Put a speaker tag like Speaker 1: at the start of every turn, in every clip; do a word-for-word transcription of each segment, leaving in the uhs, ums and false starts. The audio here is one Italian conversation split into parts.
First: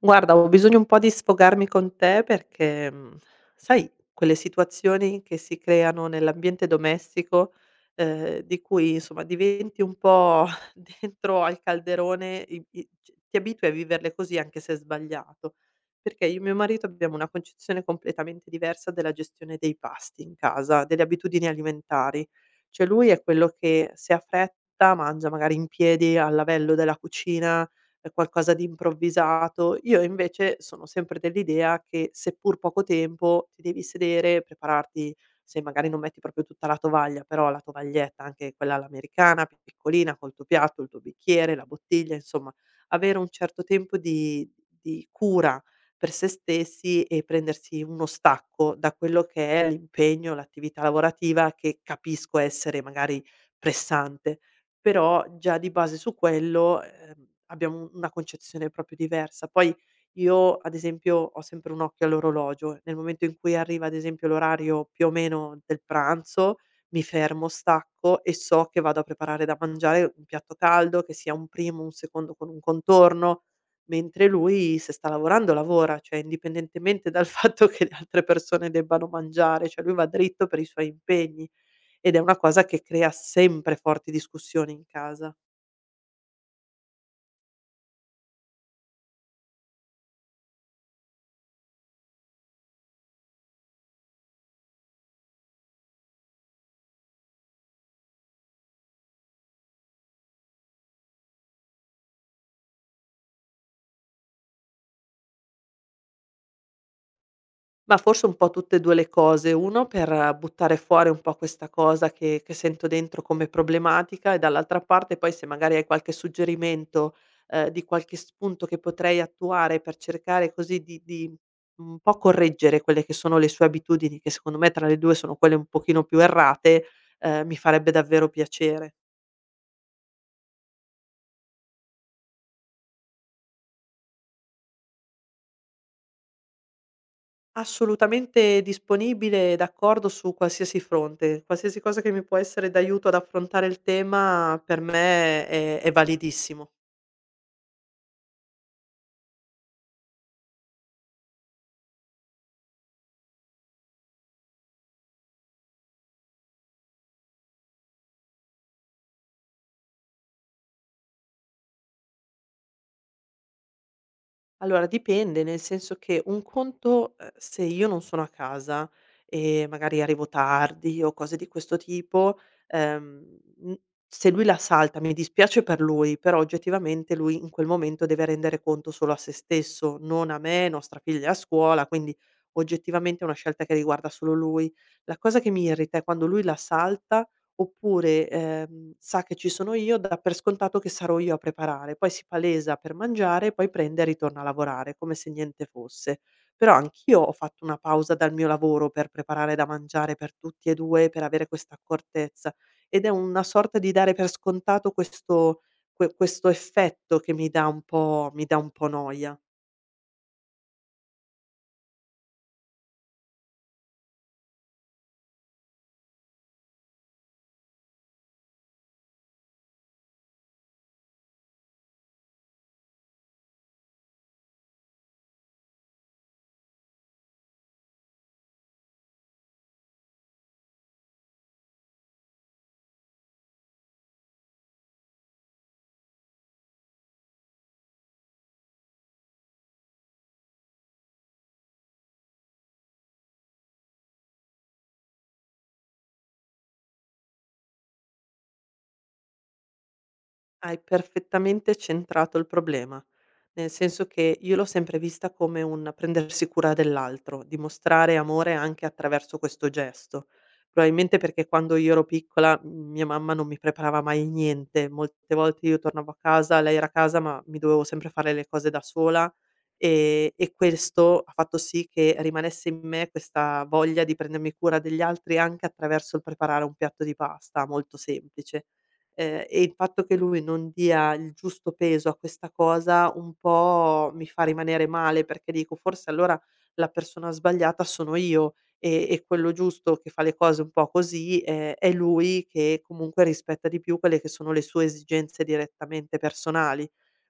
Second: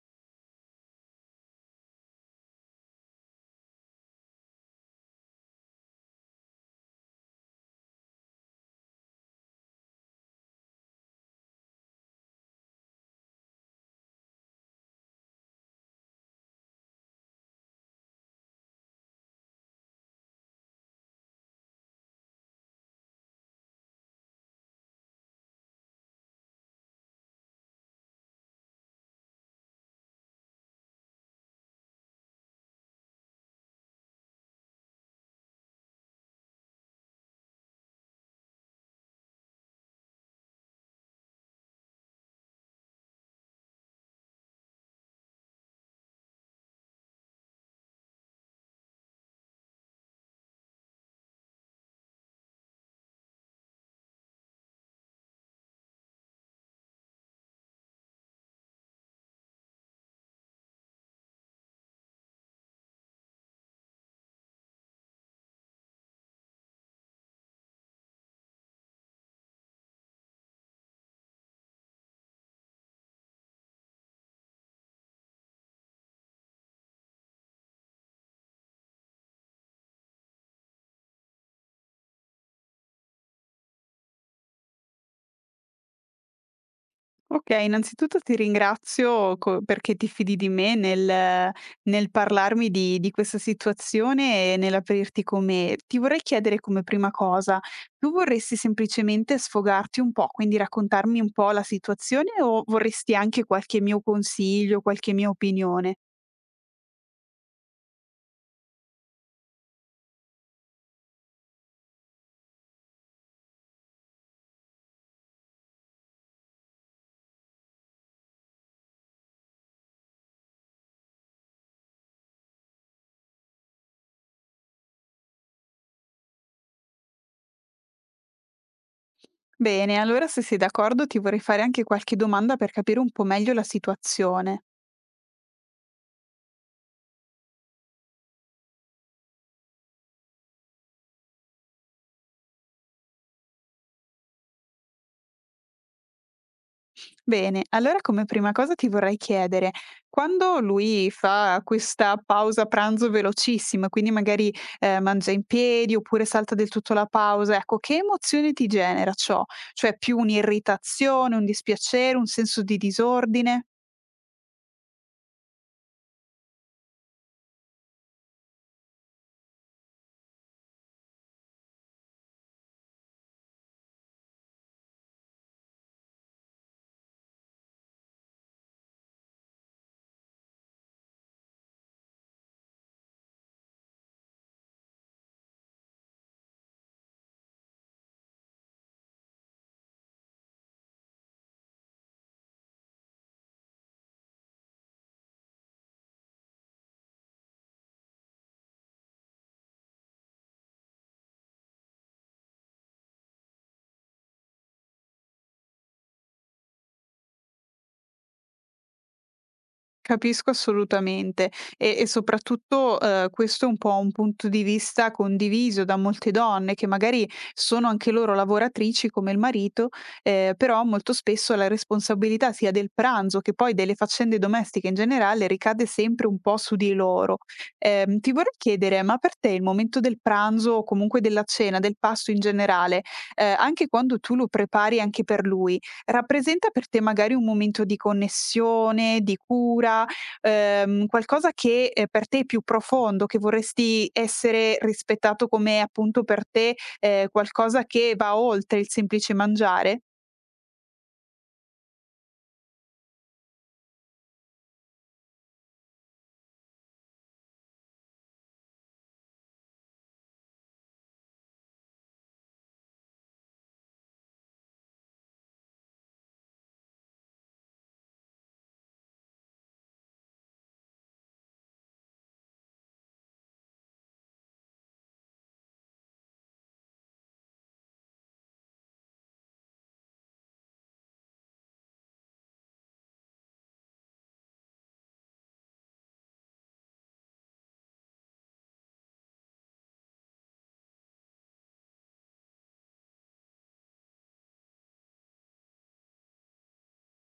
Speaker 1: Guarda, ho bisogno un po' di sfogarmi con te perché, mhmm, sai quelle situazioni che si creano nell'ambiente domestico, ehm, di cui insomma diventi un po' dentro al calderone i i c ti abitui a viverle così anche se è sbagliato. Perché io e mio marito abbiamo una concezione completamente diversa della gestione dei pasti in casa, delle abitudini alimentari. Cioè lui è quello che se ha fretta mangia magari in piedi al lavello della cucina, ehm, qualcosa di improvvisato. Io invece sono sempre dell'idea che, seppur poco tempo, ti devi sedere, prepararti se magari non metti proprio tutta la tovaglia, però la tovaglietta, anche quella all'americana, più piccolina, col tuo piatto, il tuo bicchiere, la bottiglia, insomma, avere un certo tempo di di cura per se stessi e prendersi uno stacco da quello che è l'impegno, l'attività lavorativa che capisco essere magari pressante. Però già di base su quello, ehm, abbiamo u una concezione proprio diversa. Poi io, ad esempio, ho sempre un occhio all'orologio. Nel momento in cui arriva, ad esempio, l'orario più o meno del pranzo, mi fermo, stacco e so che vado a preparare da mangiare un piatto caldo, che sia un primo, un secondo con un contorno, mentre lui se sta lavorando lavora, cioè indipendentemente dal fatto che le altre persone debbano mangiare, cioè lui va dritto per i suoi impegni. Ed è una cosa che crea sempre forti discussioni in casa.
Speaker 2: Okay, innanzitutto ti ringrazio co perché ti fidi di me nel nel parlarmi di di questa situazione e nell'aprirti come ti vorrei chiedere come prima cosa, tu vorresti semplicemente sfogarti un po', quindi raccontarmi un po' la situazione o vorresti anche qualche mio consiglio, qualche mia opinione?
Speaker 1: Ma forse un po' tutte e due le cose, uno per buttare fuori un po' questa cosa che che sento dentro come problematica e dall'altra parte poi se magari hai qualche suggerimento, ehm, di qualche spunto che potrei attuare per cercare così di di un po' correggere quelle che sono le sue abitudini, che secondo me tra le due sono quelle un pochino più errate, ehm, mi farebbe davvero piacere.
Speaker 2: Bene, allora se sei d'accordo ti vorrei fare anche qualche domanda per capire un po' meglio la situazione.
Speaker 1: Assolutamente disponibile e d'accordo su qualsiasi fronte. Qualsiasi cosa che mi può essere d'aiuto ad affrontare il tema per me è è validissimo.
Speaker 2: Bene, allora come prima cosa ti vorrei chiedere, quando lui fa questa pausa pranzo velocissima, quindi magari eh, mangia in piedi oppure salta del tutto la pausa, ecco, che emozioni ti genera ciò? Cioè più un'irritazione, un dispiacere, un senso di disordine?
Speaker 1: Allora dipende, nel senso che un conto, uhm, se io non sono a casa e magari arrivo tardi o cose di questo tipo, ehm, mhmm, se lui la salta mi dispiace per lui, però oggettivamente lui in quel momento deve rendere conto solo a se stesso, non a me, nostra figlia è a scuola, quindi oggettivamente è una scelta che riguarda solo lui. La cosa che mi irrita è quando lui la salta. Oppure, ehm, sa che ci sono io, dà per scontato che sarò io a preparare, poi si palesa per mangiare, poi prende e ritorna a lavorare, come se niente fosse. Però anch'io ho fatto una pausa dal mio lavoro per preparare da mangiare per tutti e due, per avere questa accortezza ed è una sorta di dare per scontato questo que questo effetto che mi dà un po' mi dà un po' noia.
Speaker 2: Capisco assolutamente e e soprattutto, uhm, questo è un po' un punto di vista condiviso da molte donne che magari sono anche loro lavoratrici come il marito, ehm, però molto spesso la responsabilità sia del pranzo che poi delle faccende domestiche in generale ricade sempre un po' su di loro. Ehm, ti vorrei chiedere, ma per te il momento del pranzo o comunque della cena, del pasto in generale, ehm, anche quando tu lo prepari anche per lui, rappresenta per te magari un momento di connessione, di cura, ehm, qualcosa che, ehm, per te è più profondo, che vorresti essere rispettato come appunto per te, ehm, qualcosa che va oltre il semplice mangiare?
Speaker 1: Hai perfettamente centrato il problema, nel senso che io l'ho sempre vista come un prendersi cura dell'altro, dimostrare amore anche attraverso questo gesto. Probabilmente perché quando io ero piccola m mia mamma non mi preparava mai niente, molte volte io tornavo a casa, lei era a casa, ma mi dovevo sempre fare le cose da sola. Ehm, e questo ha fatto sì che rimanesse in me questa voglia di prendermi cura degli altri anche attraverso il preparare un piatto di pasta molto semplice. Ehm, e il fatto che lui non dia il giusto peso a questa cosa un po' mi fa rimanere male, perché dico: "Forse allora la persona sbagliata sono io e e quello giusto che fa le cose un po' così, ehm, è lui che comunque rispetta di più quelle che sono le sue esigenze direttamente personali".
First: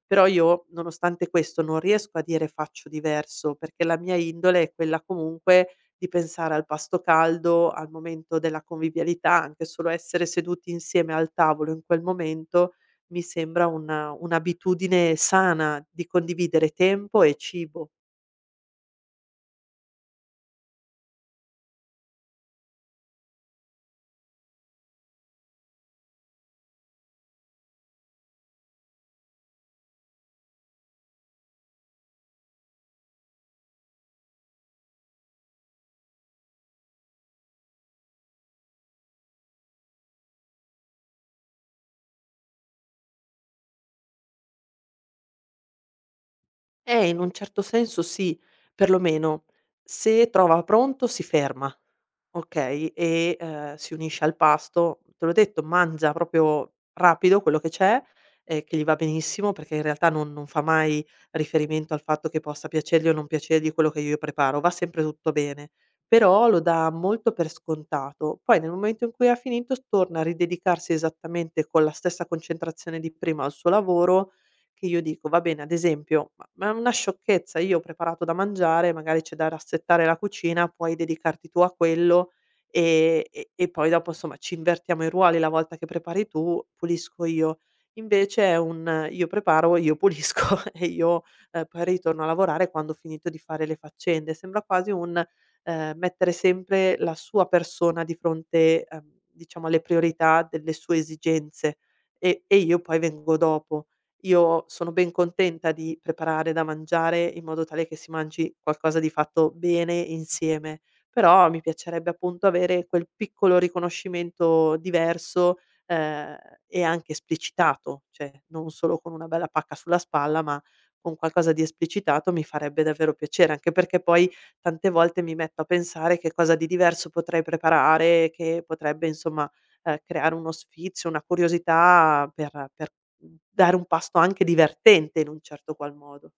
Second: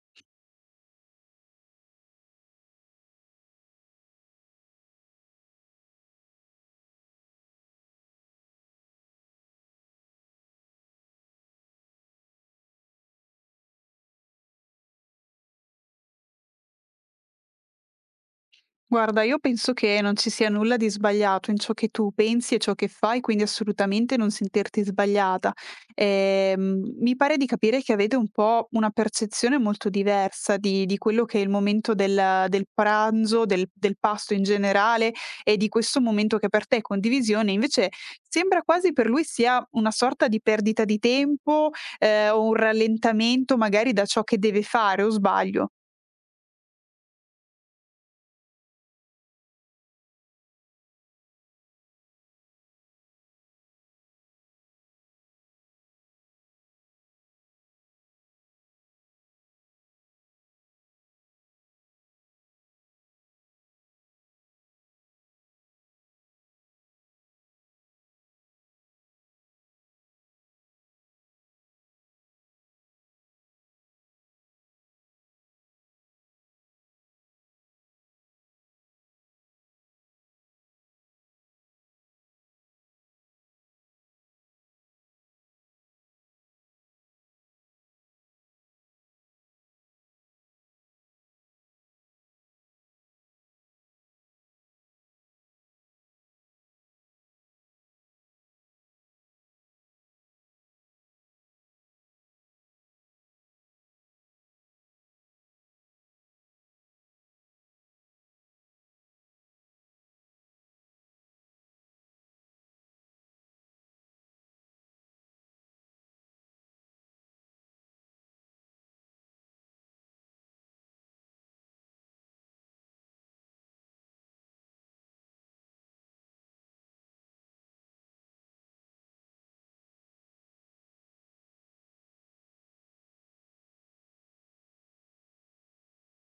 Speaker 1: Però io, nonostante questo, non riesco a dire: "Faccio diverso", perché la mia indole è quella comunque di pensare al pasto caldo, al momento della convivialità, anche solo essere seduti insieme al tavolo in quel momento mi sembra una un'abitudine sana di condividere tempo e cibo.
Speaker 2: Guarda, io penso che non ci sia nulla di sbagliato in ciò che tu pensi e ciò che fai, quindi assolutamente non sentirti sbagliata. Ehm, mi pare di capire che avete un po' una percezione molto diversa di, di quello che è il momento del, del pranzo, del, del pasto in generale e di questo momento che per te è condivisione, invece sembra quasi per lui sia una sorta di perdita di tempo, eh, o un rallentamento magari da ciò che deve fare, o sbaglio?
Speaker 1: Eh, in un certo senso sì, perlomeno se trova pronto si ferma. Okay, e, ehm, si unisce al pasto. Te l'ho detto, mangia proprio rapido quello che c'è, ehm, che gli va benissimo perché in realtà non non fa mai riferimento al fatto che possa piacergli o non piacergli quello che io preparo, va sempre tutto bene, però lo dà molto per scontato. Poi nel momento in cui ha finito s torna a ridedicarsi esattamente con la stessa concentrazione di prima al suo lavoro, che io dico: "Va bene". Ad esempio, ma ma è una sciocchezza, io ho preparato da mangiare, magari c'è da rassettare la cucina, puoi dedicarti tu a quello. Ehm, e e poi dopo insomma ci invertiamo i ruoli, la volta che prepari tu, pulisco io. Invece è un eh, io preparo, io pulisco e io, ehm, poi ritorno a lavorare quando ho finito di fare le faccende. Sembra quasi un, ehm, mettere sempre la sua persona di fronte, ehm, diciamo alle priorità delle sue esigenze e e io poi vengo dopo. Io sono ben contenta di preparare da mangiare in modo tale che si mangi qualcosa di fatto bene insieme. Però mi piacerebbe appunto avere quel piccolo riconoscimento diverso, ehm, e anche esplicitato, cioè non solo con una bella pacca sulla spalla, ma con qualcosa di esplicitato mi farebbe davvero piacere, anche perché poi tante volte mi metto a pensare che cosa di diverso potrei preparare, che potrebbe insomma, ehm, creare uno sfizio, una curiosità per per, mhmm, dare un pasto anche divertente in un certo qual modo.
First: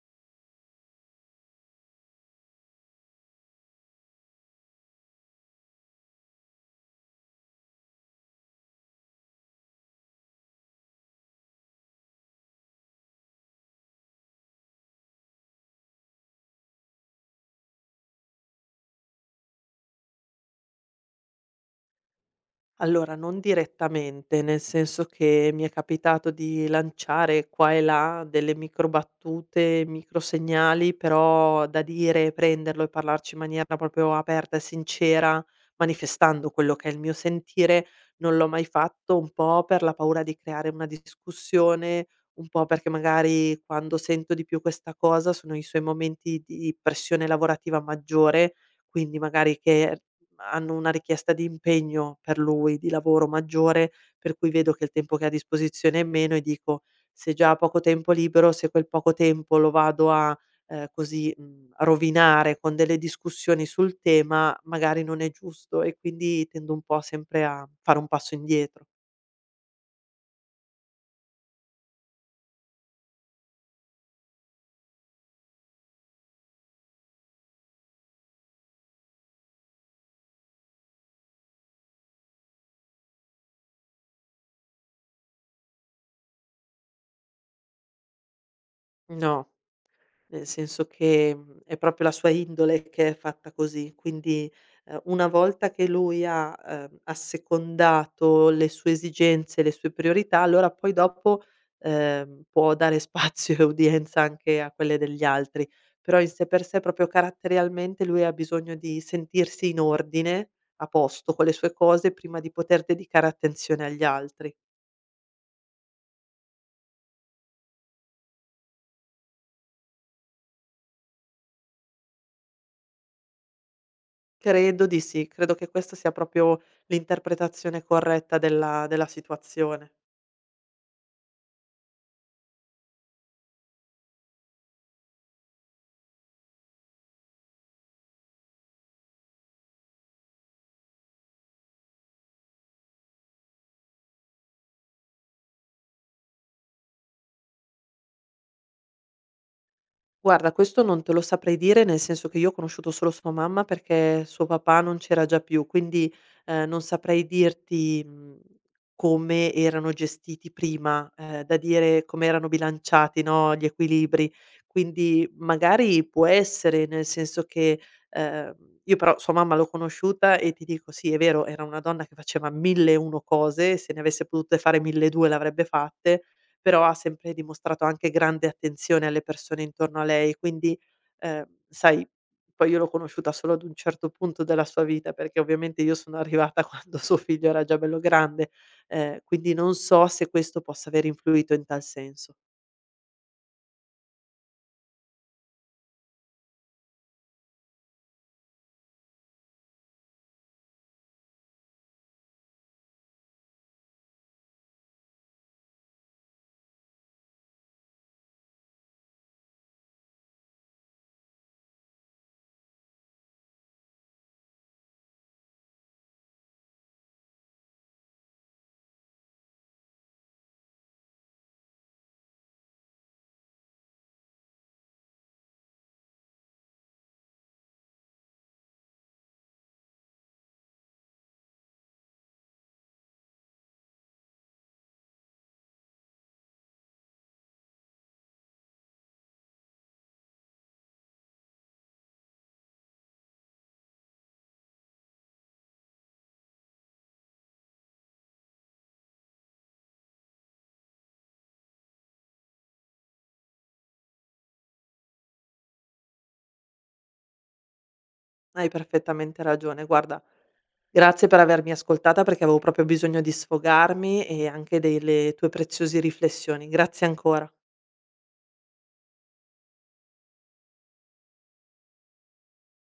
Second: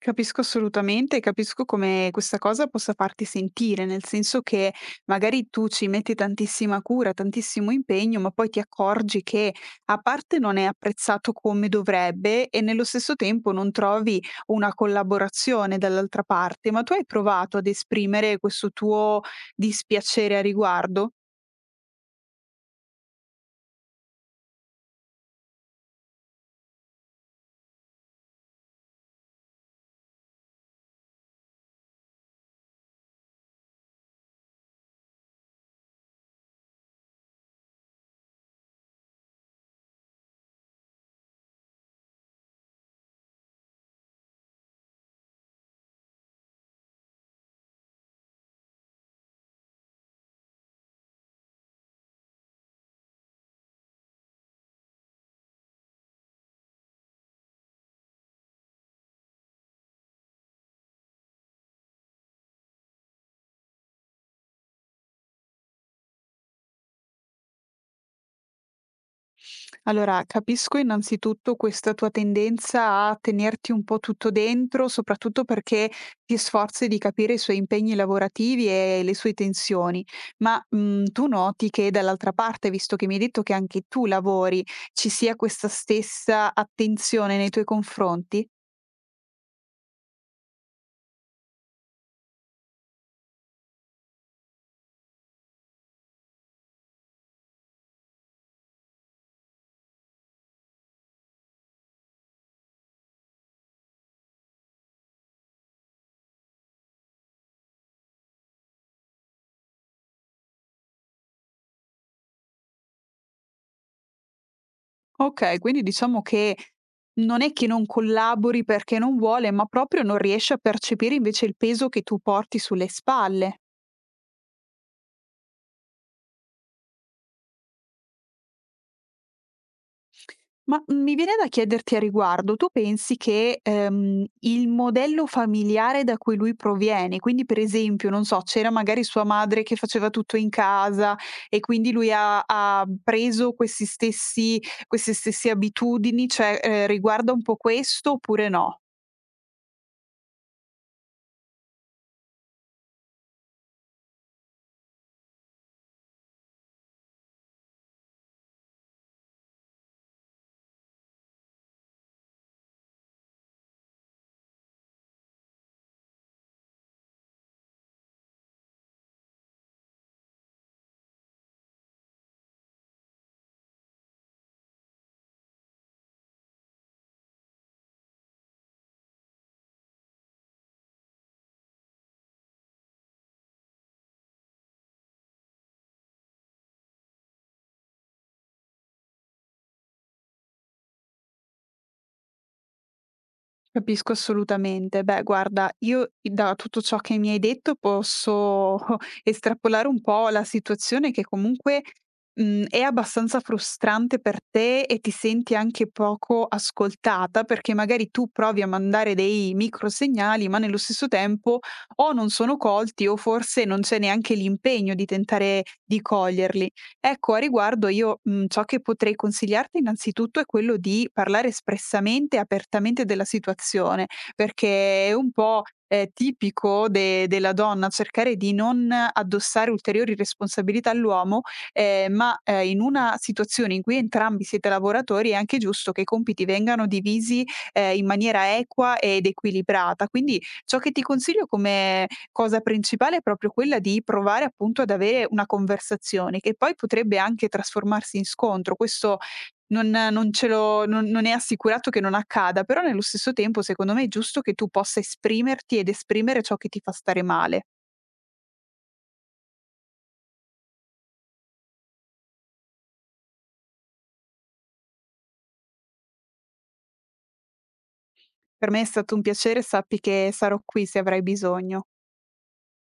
Speaker 2: Capisco assolutamente e capisco come questa cosa possa farti sentire, nel senso che magari tu ci metti tantissima cura, tantissimo impegno, ma poi ti accorgi che a parte non è apprezzato come dovrebbe e nello stesso tempo non trovi una collaborazione dall'altra parte, ma tu hai provato ad esprimere questo tuo dispiacere a riguardo?
Speaker 1: Allora, non direttamente, nel senso che mi è capitato di lanciare qua e là delle micro battute, micro segnali, però da dire, prenderlo e parlarci in maniera proprio aperta e sincera, manifestando quello che è il mio sentire, non l'ho mai fatto, un po' per la paura di creare una discussione, un po' perché magari quando sento di più questa cosa sono i suoi momenti di pressione lavorativa maggiore, quindi magari che hanno una richiesta di impegno per lui, di lavoro maggiore, per cui vedo che il tempo che ha a disposizione è meno e dico: "Se già ha poco tempo libero, se quel poco tempo lo vado a, ehm, così, mhmm, rovinare con delle discussioni sul tema, magari non è giusto", e quindi tendo un po' sempre a fare un passo indietro.
Speaker 2: Allora, capisco innanzitutto questa tua tendenza a tenerti un po' tutto dentro, soprattutto perché ti sforzi di capire i suoi impegni lavorativi e le sue tensioni, ma mm, tu noti che dall'altra parte, visto che mi hai detto che anche tu lavori, ci sia questa stessa attenzione nei tuoi confronti?
Speaker 1: No. Nel senso che, mhmm, è proprio la sua indole che è fatta così, quindi, ehm, una volta che lui ha, ehm, assecondato le sue esigenze, le sue priorità, allora poi dopo, ehm, può dare spazio e udienza anche a quelle degli altri. Però in sé per sé, proprio caratterialmente, lui ha bisogno di sentirsi in ordine, a posto con le sue cose, prima di poter dedicare attenzione agli altri.
Speaker 2: Ok, quindi diciamo che non è che non collabori perché non vuole, ma proprio non riesce a percepire invece il peso che tu porti sulle spalle.
Speaker 1: Credo di sì, credo che questa sia proprio l'interpretazione corretta della della situazione.
Speaker 2: Ma, mhmm, mi viene da chiederti a riguardo, tu pensi che, ehm, il modello familiare da cui lui proviene, quindi per esempio, non so, c'era magari sua madre che faceva tutto in casa e quindi lui ha ha preso questi stessi queste stesse abitudini, cioè, ehm, riguarda un po' questo oppure no?
Speaker 1: Guarda, questo non te lo saprei dire, nel senso che io ho conosciuto solo sua mamma perché suo papà non c'era già più, quindi, ehm, non saprei dirti, mhmm, come erano gestiti prima, ehm, da dire come erano bilanciati, no, gli equilibri. Quindi magari può essere, nel senso che, ehm, io però sua mamma l'ho conosciuta e ti dico sì, è vero, era una donna che faceva mille e una cose, se ne avesse potute fare milleduecento le avrebbe fatte, però ha sempre dimostrato anche grande attenzione alle persone intorno a lei, quindi, ehm, sai, poi io l'ho conosciuta solo ad un certo punto della sua vita, perché ovviamente io sono arrivata quando suo figlio era già bello grande, ehm, quindi non so se questo possa aver influito in tal senso.
Speaker 2: Capisco assolutamente. Beh, guarda, io da tutto ciò che mi hai detto posso estrapolare un po' la situazione che comunque mh, è abbastanza frustrante per te e ti senti anche poco ascoltata perché magari tu provi a mandare dei microsegnali, ma nello stesso tempo o non sono colti o forse non c'è neanche l'impegno di tentare di coglierli. Ecco, a riguardo io, mhmm, ciò che potrei consigliarti innanzitutto è quello di parlare espressamente e apertamente della situazione, perché è un po', ehm, tipico de della donna cercare di non addossare ulteriori responsabilità all'uomo, ehm, ma, ehm, in una situazione in cui entrambi siete lavoratori è anche giusto che i compiti vengano divisi, ehm, in maniera equa ed equilibrata. Quindi ciò che ti consiglio come cosa principale è proprio quella di provare appunto ad avere una conversazione che poi potrebbe anche trasformarsi in scontro. Questo non, non ce lo, non, non è assicurato che non accada, però nello stesso tempo secondo me è giusto che tu possa esprimerti ed esprimere ciò che ti fa stare male.
Speaker 1: Hai perfettamente ragione. Guarda, grazie per avermi ascoltata, perché avevo proprio bisogno di sfogarmi e anche delle tue preziose riflessioni. Grazie ancora.
Speaker 2: Per me è stato un piacere, sappi che sarò qui se avrai bisogno.